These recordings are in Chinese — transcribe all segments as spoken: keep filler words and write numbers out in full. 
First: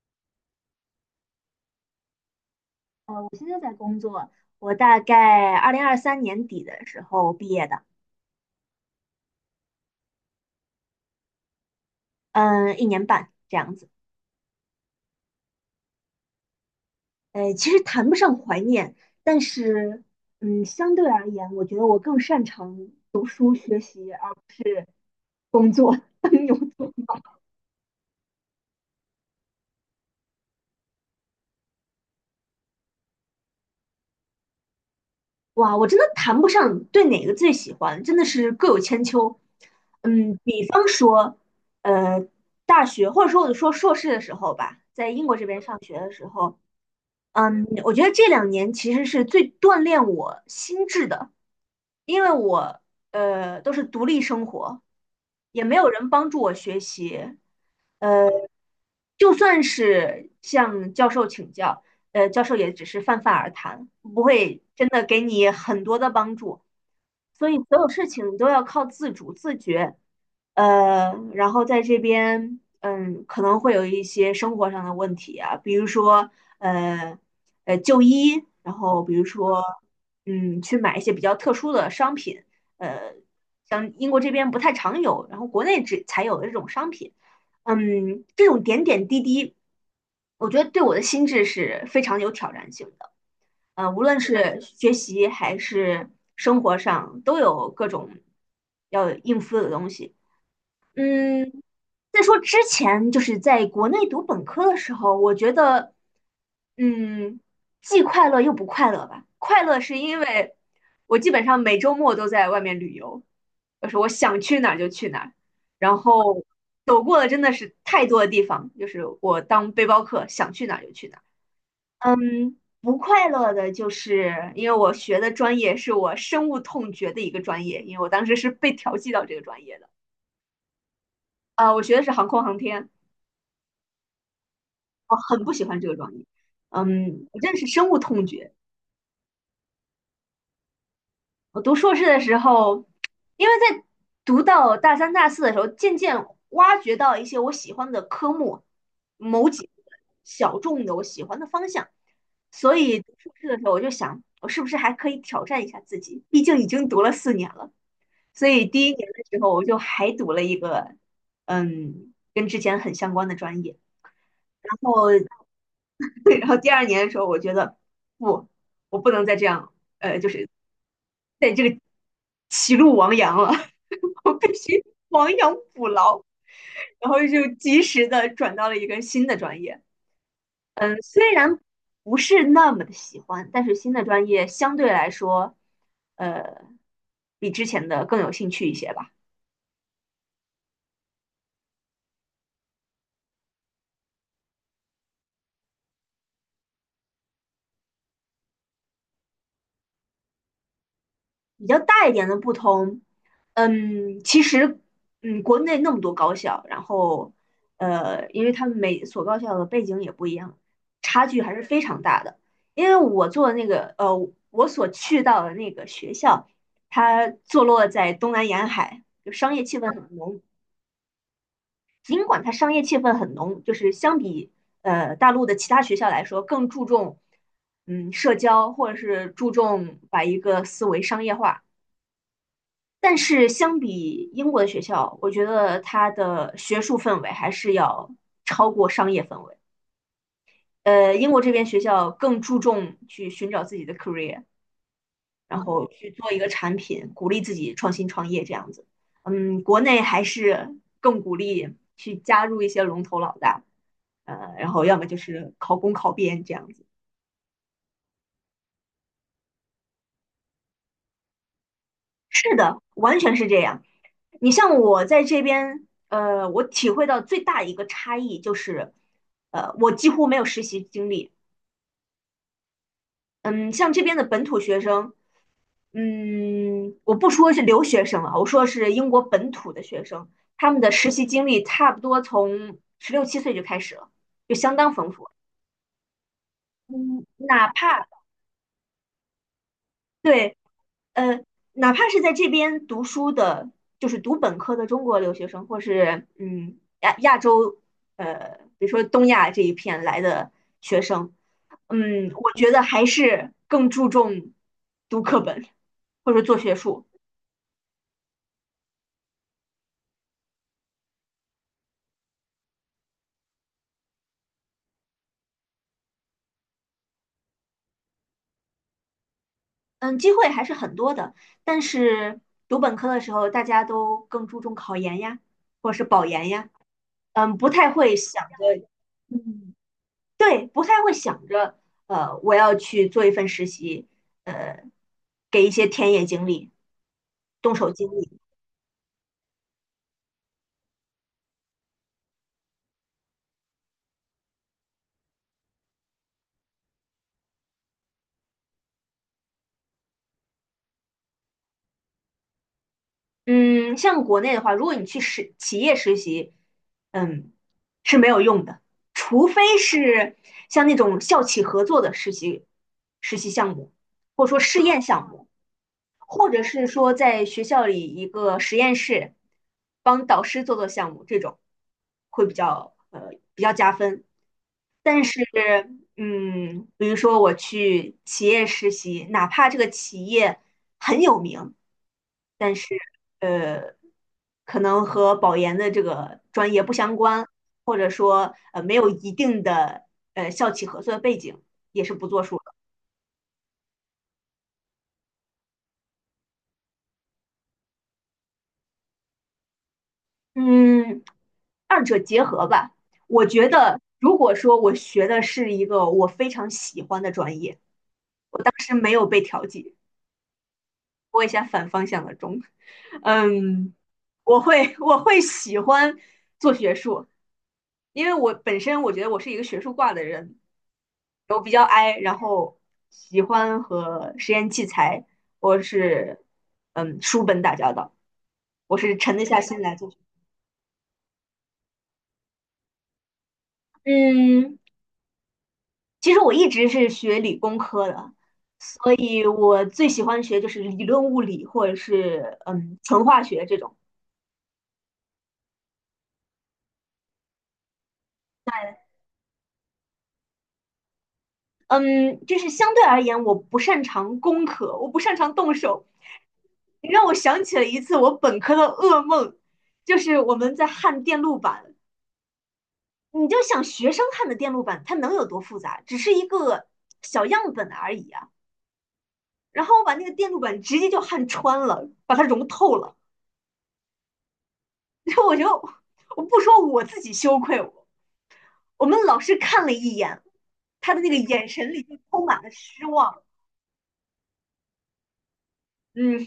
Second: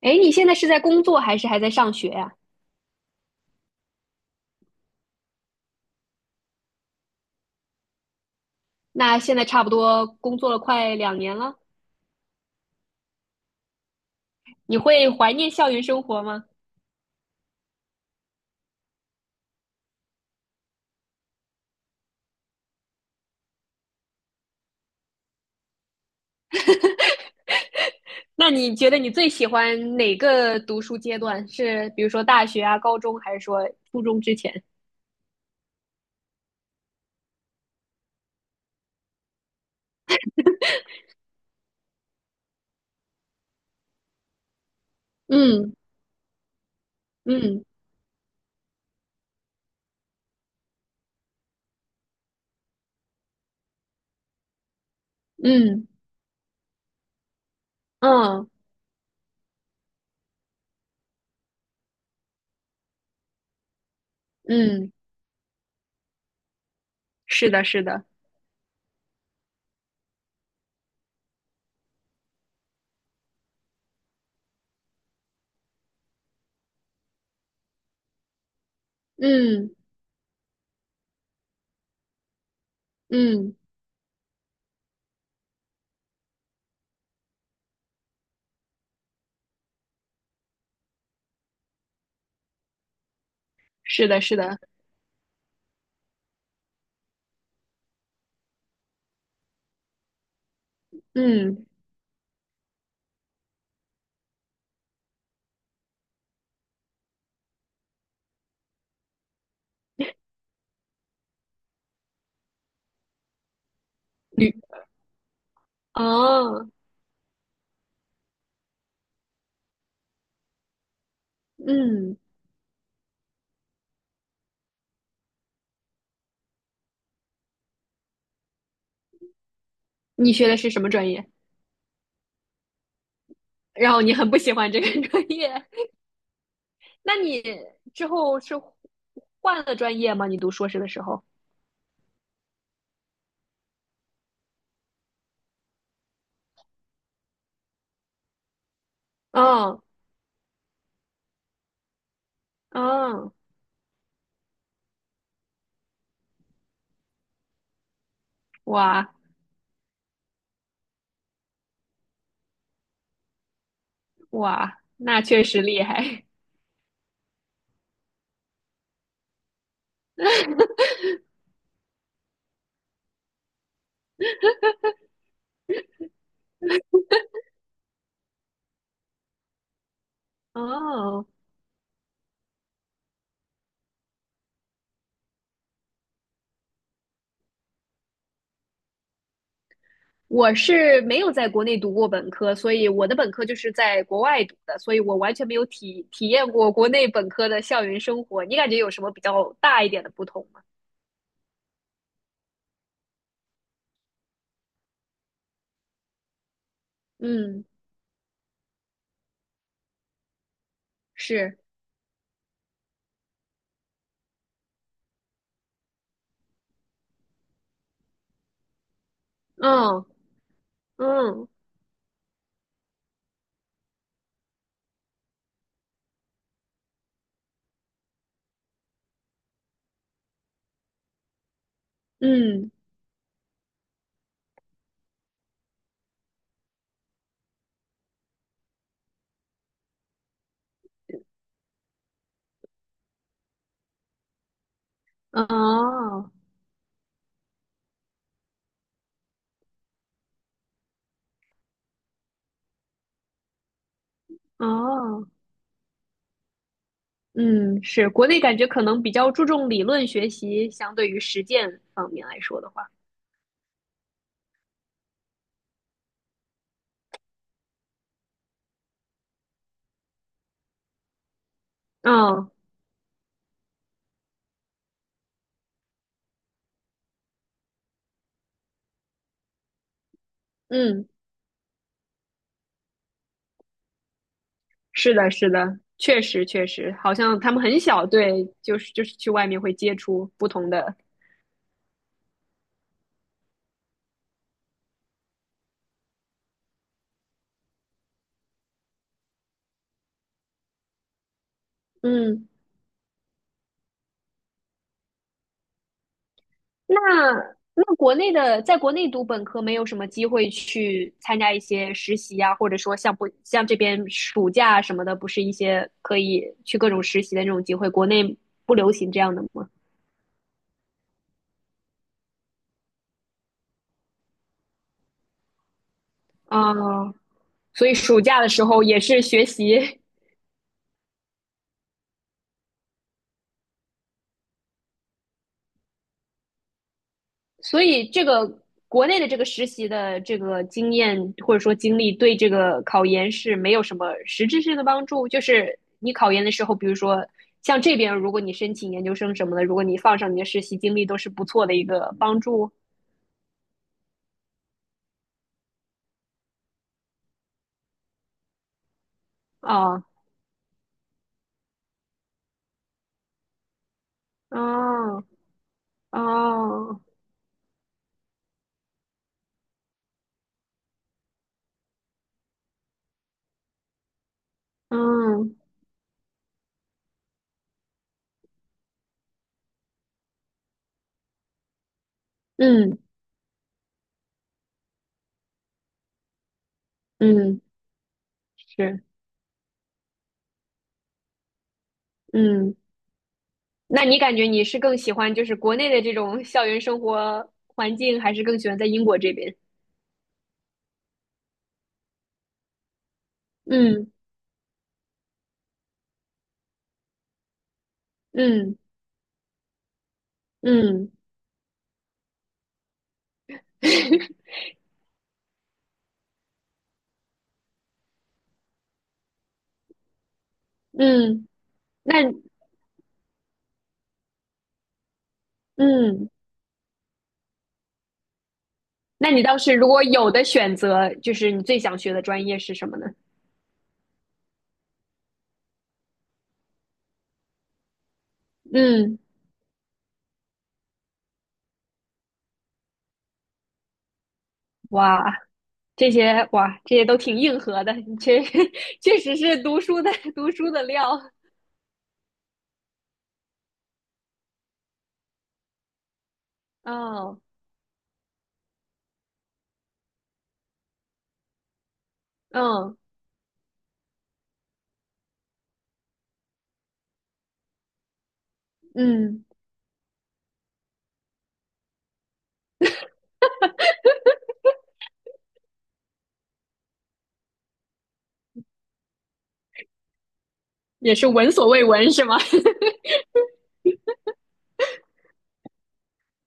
哎，你现在是在工作还是还在上学呀？我现在在工作，我大概二零二三年底的时候毕业的，那现在差不多工作了快两年了，嗯，一年半这样子。你会怀念校园生活吗？呃，其实谈不上怀念，但是，嗯，相对而言，我觉得我更擅长读书学习，而不是工作当牛做。那你觉得你最喜欢哪个读书阶段？是比如说大学啊、高中，还是说初中之前？哇，我真的谈不上对哪个最喜欢，真的是各有千秋。嗯，比方说，呃，大学或者说我说硕士的时候吧，在英国这边嗯，上学的时候，嗯，嗯，我觉得这两年其实是最锻炼我心智的，因为我呃都是独立生活，也没嗯，有人帮助我学习，嗯，就算是向教授请教，呃，教授也只是泛泛而谈，不会真嗯，的给你很多的帮助。所是以的，所是有的。事情都要靠自主自觉，呃，然后在这边，嗯，可能会有一些生活上的问题啊，比如说，呃，呃，就医，然后比如说，嗯，嗯，去买一些比较特殊的商品，呃，嗯，像英国这边不太常有，然后国内只才有的这种商品，嗯，这种点点滴滴，我觉得对我的心智是非常有挑战性的。呃，无是论的，是的。是学习还是生活上，都有各种要应付的东西。嗯，嗯。再说之前就是在国内读本科的时候，我觉得，嗯，既快乐又不快乐吧。快乐是因为我基本上每周末都在外面旅游，就是我想旅去哪儿就去哪儿，然后啊。走过了真的是太多的地方，就是我当背包客，想去哪儿就去哪儿。嗯，嗯，不快乐的就是因为我学的专业是我深恶痛绝的一个专业，因为我当时是被调剂到这个专业的。你学的是什么专业？呃，我学的是航空航天，然后你很不喜欢这个 我专很业。不喜欢这个专业。那嗯，我你真的是深恶之痛后绝。是换了专业吗？你读硕士的时候？我读硕士的时候，因为在读到大三、大四的时候，渐渐挖掘到一些我喜欢的科目，某几个嗯，小众的我喜欢的方向，所以读硕嗯。士的时候我就想，我是不是还可以挑战一下自己？毕竟已经读了四年了。所以第一哇，年的时候，我就还读了一个，嗯，跟之前很相关的专业。然哇，后，那确实厉害。对，然后第二年的时候，我觉得不，我不能再这样，呃，就是在这个歧路亡羊了，我必须亡羊补牢。然后就及时的转到了一个新的专业。嗯，哦，虽然不是那么的喜欢，但是新的专业相对来说，呃，比之前的更有兴趣一些吧。我是没有在国内读过本科，所以我的本科就是在国外读的，所以我完全没有体体验过国内本科的校园生活。你感觉有什么比较大一点的不同吗？比较大一点的不同，嗯，其实，嗯，国内那么多高校，然后，嗯，呃，因为他们每所高校的背景也不一样，差距还是。是非常大的。因为我做的那个，呃，我所去到的那个学校，它坐落在东南沿海，就商业气氛嗯，很浓。嗯，尽管它商业气氛很浓，就是相比呃大陆的其他学校来说，更注重嗯社交，或者是注重把一个思维商业化。嗯。但是相比英国的学校，我觉得它的学术氛围还是要超过商业氛围。呃，英国这边学校更注重去寻找自己的 career，然后去哦，做一个产品，鼓励自己创新创业这样子。嗯，国内还是更鼓励去加入一些龙头老大，呃，然后要么就哦。是考公考编这样子。嗯，是，国内感觉可能比较注重理论学习，相对于实践方面来是说的的，话。完全是这样。你像我在这边，呃，我体会到最大一个差异就是，呃，我几乎没有实习经历。嗯，嗯，像这边的本土学生，嗯，我不说是留学生了，我说是英国本土的学生，他们的嗯，实习经历差不多从十六七岁就开始了，就相当丰是富。的，是的，确实确实，好嗯，像他们哪很怕小，对，就是就是去外面会接触不对同的。呃，哪怕是在这边读书的，就是读本科的中国留学生，或是嗯亚亚洲，呃，比如说东亚这一片来的学生，嗯，嗯，我觉得还是更注重读课本或者做学那术，那国内的，在国内读本科没有什么机会去参加一些实习啊，或者说像不像这边暑假什么的，不是一些可以去各种实习的那种机会，国内不流行这样的吗？嗯，机会还是很多的。但是读本科的时候，大家都更注重考研呀，或者是保研呀，啊。嗯，不所太以会暑假想的时候着，也是学嗯。习？对，不太会想着，呃，我要去做一份实习，呃，给一些田野经历、动所手经以这历。个国内的这个实习的这个经验或者说经历，对这个考研是没有什么实质性的帮助。就是你考研的时候，比如说像这边，如果你申请研究生什么的，如果你放上你的实习经历，都是不错的一个帮助嗯，像国内的话，如果你去实企业实习，嗯，是没有用的，除非啊。是像那种校企合作的实习实习项目，或者说试验哦，项目。或者是哦。说在学校里一个实验室，帮导师做做项目，这种会比较呃比较加分。但是，嗯，嗯，比如说我去企业实习，哪怕这个企业很有名，但是嗯，呃，可能和保研的这个专业不相关，嗯。或者说呃没是。有一定的呃校企合作的背景，也是不作数嗯。的。那你感觉你是更喜欢就是国内的这种校园生活环境，还是更喜欢在英国这边？嗯，二者结合吧。我觉得，嗯，如果说我学的是一个我非常喜欢的专业，当嗯，时没有被调剂，嗯， 播一下反方向的钟，嗯，我会我会喜欢做学术，因为我本身我觉得我是一个学术挂的人，嗯。我比较 I，那然后喜欢和实验器材或嗯，是嗯书本打交道，我是那沉你得倒下是心如来果做。有的选择，就是你最想学的专业是什么呢？嗯，其实我一直是学理工科的，所嗯。以我最喜欢学就是理论物理或者是嗯纯化学这种。哇，这些哇，这些都挺硬核的。你确 确实是读书的读书的料。嗯，就是相对而言，我不擅长工科，我不擅长动手。你让我哦。想起了一次我本科的噩梦，就是我们在焊电路板。嗯，你就想学生焊的电路板，它能有多复杂？只是一个小样本而已啊。嗯，然后我把那个电路板直接就焊穿了，把它融透了。然后我就，我不说我自己羞愧，我们老师看了一眼，他也的是那个闻所眼未神里闻就是吗？充满了失 望。嗯，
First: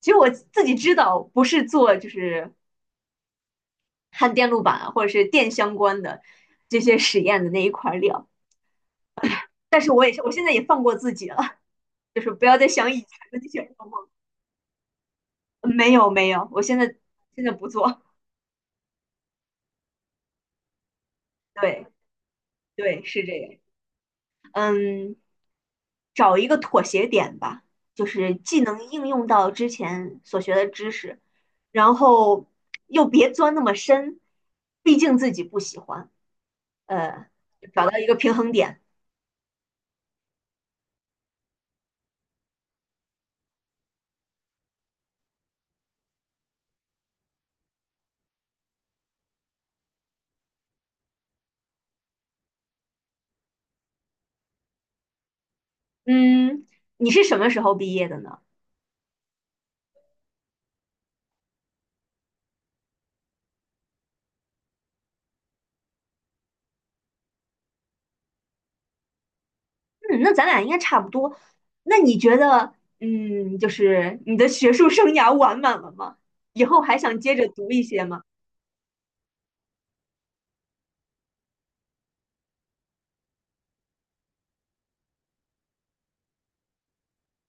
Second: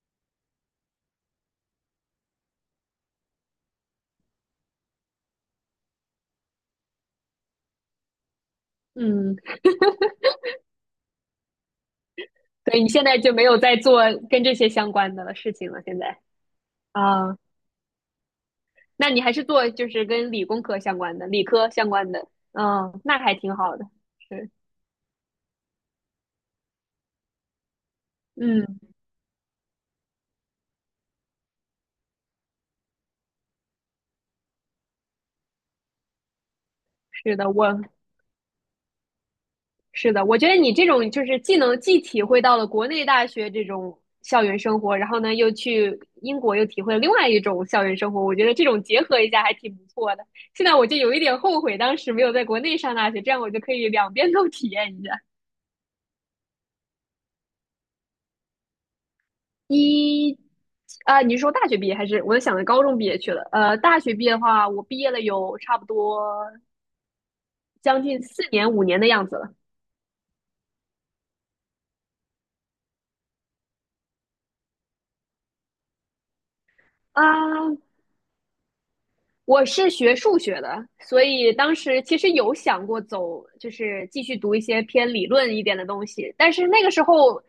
其实我自己知道，不是做就是焊电路板啊或者是电相关的这些实验的那一块料，嗯，但是我也是，我现在也放过自己了，就是不要再所以你想以现前在就的没那有些在噩做梦。跟这些相关的事情了，没现有在没有，我现在啊。现在不做。那你还是做就是跟理工科相关的、理科对相关的。嗯，对，那是还这挺个。好的。是。嗯。找一个妥协点吧，就是既嗯。能应用到之前所学的知识，然后 又别钻那么深，毕竟自己不喜欢。呃，是的，我找到一个平衡点。是的，我觉得你这种就是既能既体会到了国内大学这种校园生活，然后呢又去英国又体会了另外一种校园生活，我觉得这种结合一下还挺不错的。现在我就有一点后悔当时没有在国内上大学，这样我就可以两边都体验一下。嗯，你是什么时候毕业的呢？一啊，你是说大学毕业还是我想着高中毕业去了？呃，大学毕业的话，我毕业了有差不多将近四年五年的样子了。嗯，那咱俩应该差不多。那你觉得，嗯，就是你的学术生涯完满了吗？以后还想啊。接着读一些吗？我是学数学的，所以当时其实有想过走，就是继续读一些偏理论一点的东西。但是那个时候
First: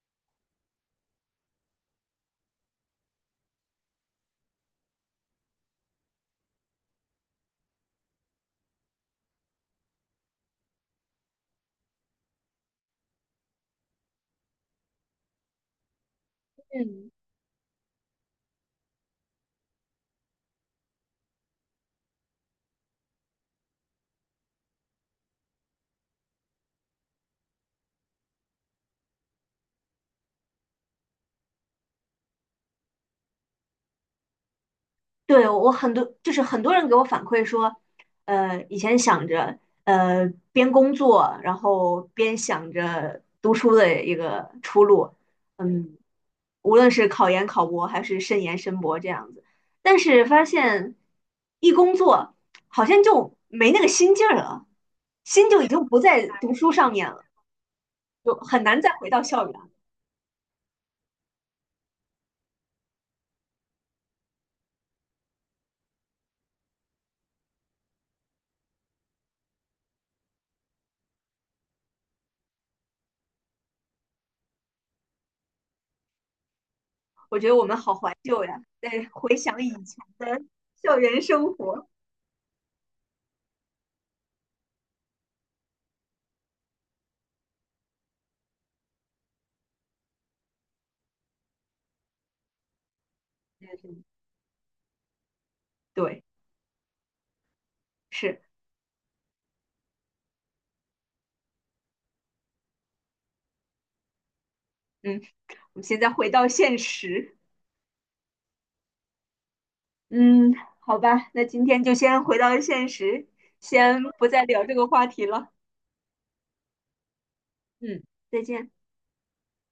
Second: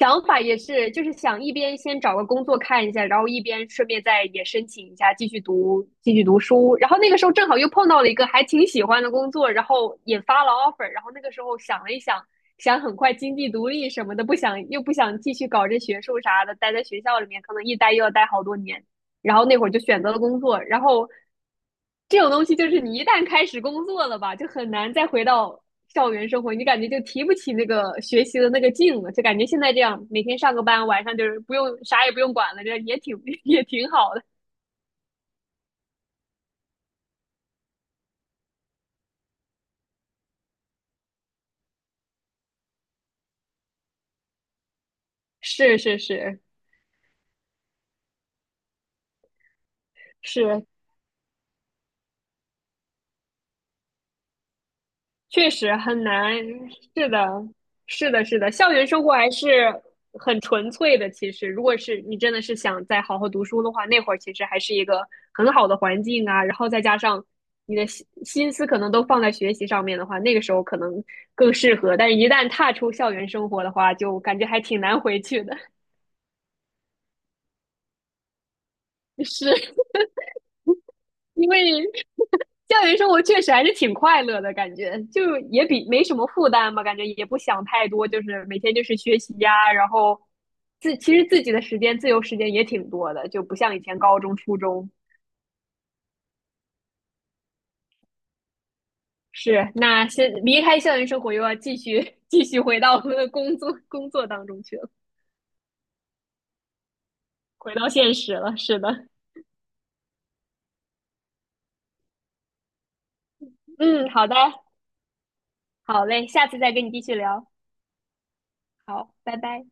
想法也是，就是想一边先找个工作看一下，然后一边顺便再也申请一下继续读继续读书。然后那个时候正好又碰到了一个还挺喜欢的工作，然后也发了 offer。然后那个时候想了一想，想很快经济独立什么的，不想又不想继续搞这学术啥的，待在学嗯。校里面可能一待又要待好多年。然后那会儿就选择了工作，然后这种东西就是你一旦开始工作了吧，就很难再回到校园生活，你感觉就提不起那个学习的那个劲了，就感觉现在这样每天上个班，晚上就是不用啥也不用管了，这也挺 也挺好的。对，我很多就是很多人给我反馈说，呃，以前想着呃边工作，然后边想着读书的一个出路，是嗯，是是无论是考研、考博还是申研、申博这样子，但是发是，现一工作好像就没那个心劲儿了，确心就已实经不很在难。读书上面是了，的。是的，就是的，很校难园再生回活到还校园了。是很纯粹的。其实，如果是你真的是想再好好读书的话，那会儿其实还是一个很好的环境啊。然后再加上你的心心思可能都放在学习上面的话，那个时候可能更适合。但是，一旦踏出校园生活的话，就感觉还挺难回去的。我觉得我们好怀旧呀，在 回想以是，前的校园因生活，为校园 生活确实还是挺快乐的感觉，就也比没什么负担吧，感觉也不想太多，就是每天就是学习呀，然后自其实自己的时间自由时间也挺多的，就不像以前高中、初中。对。是，是，那先离开校园生活，又要继续 继续回到我们的工作工作当中去了。嗯，我们现在回到现实，回到现实了。是的。嗯，好吧，那今天就先回到现实，先嗯，不好的，再聊这个话题了，好嘞，下次再跟你继续聊。嗯，再见。好，拜拜。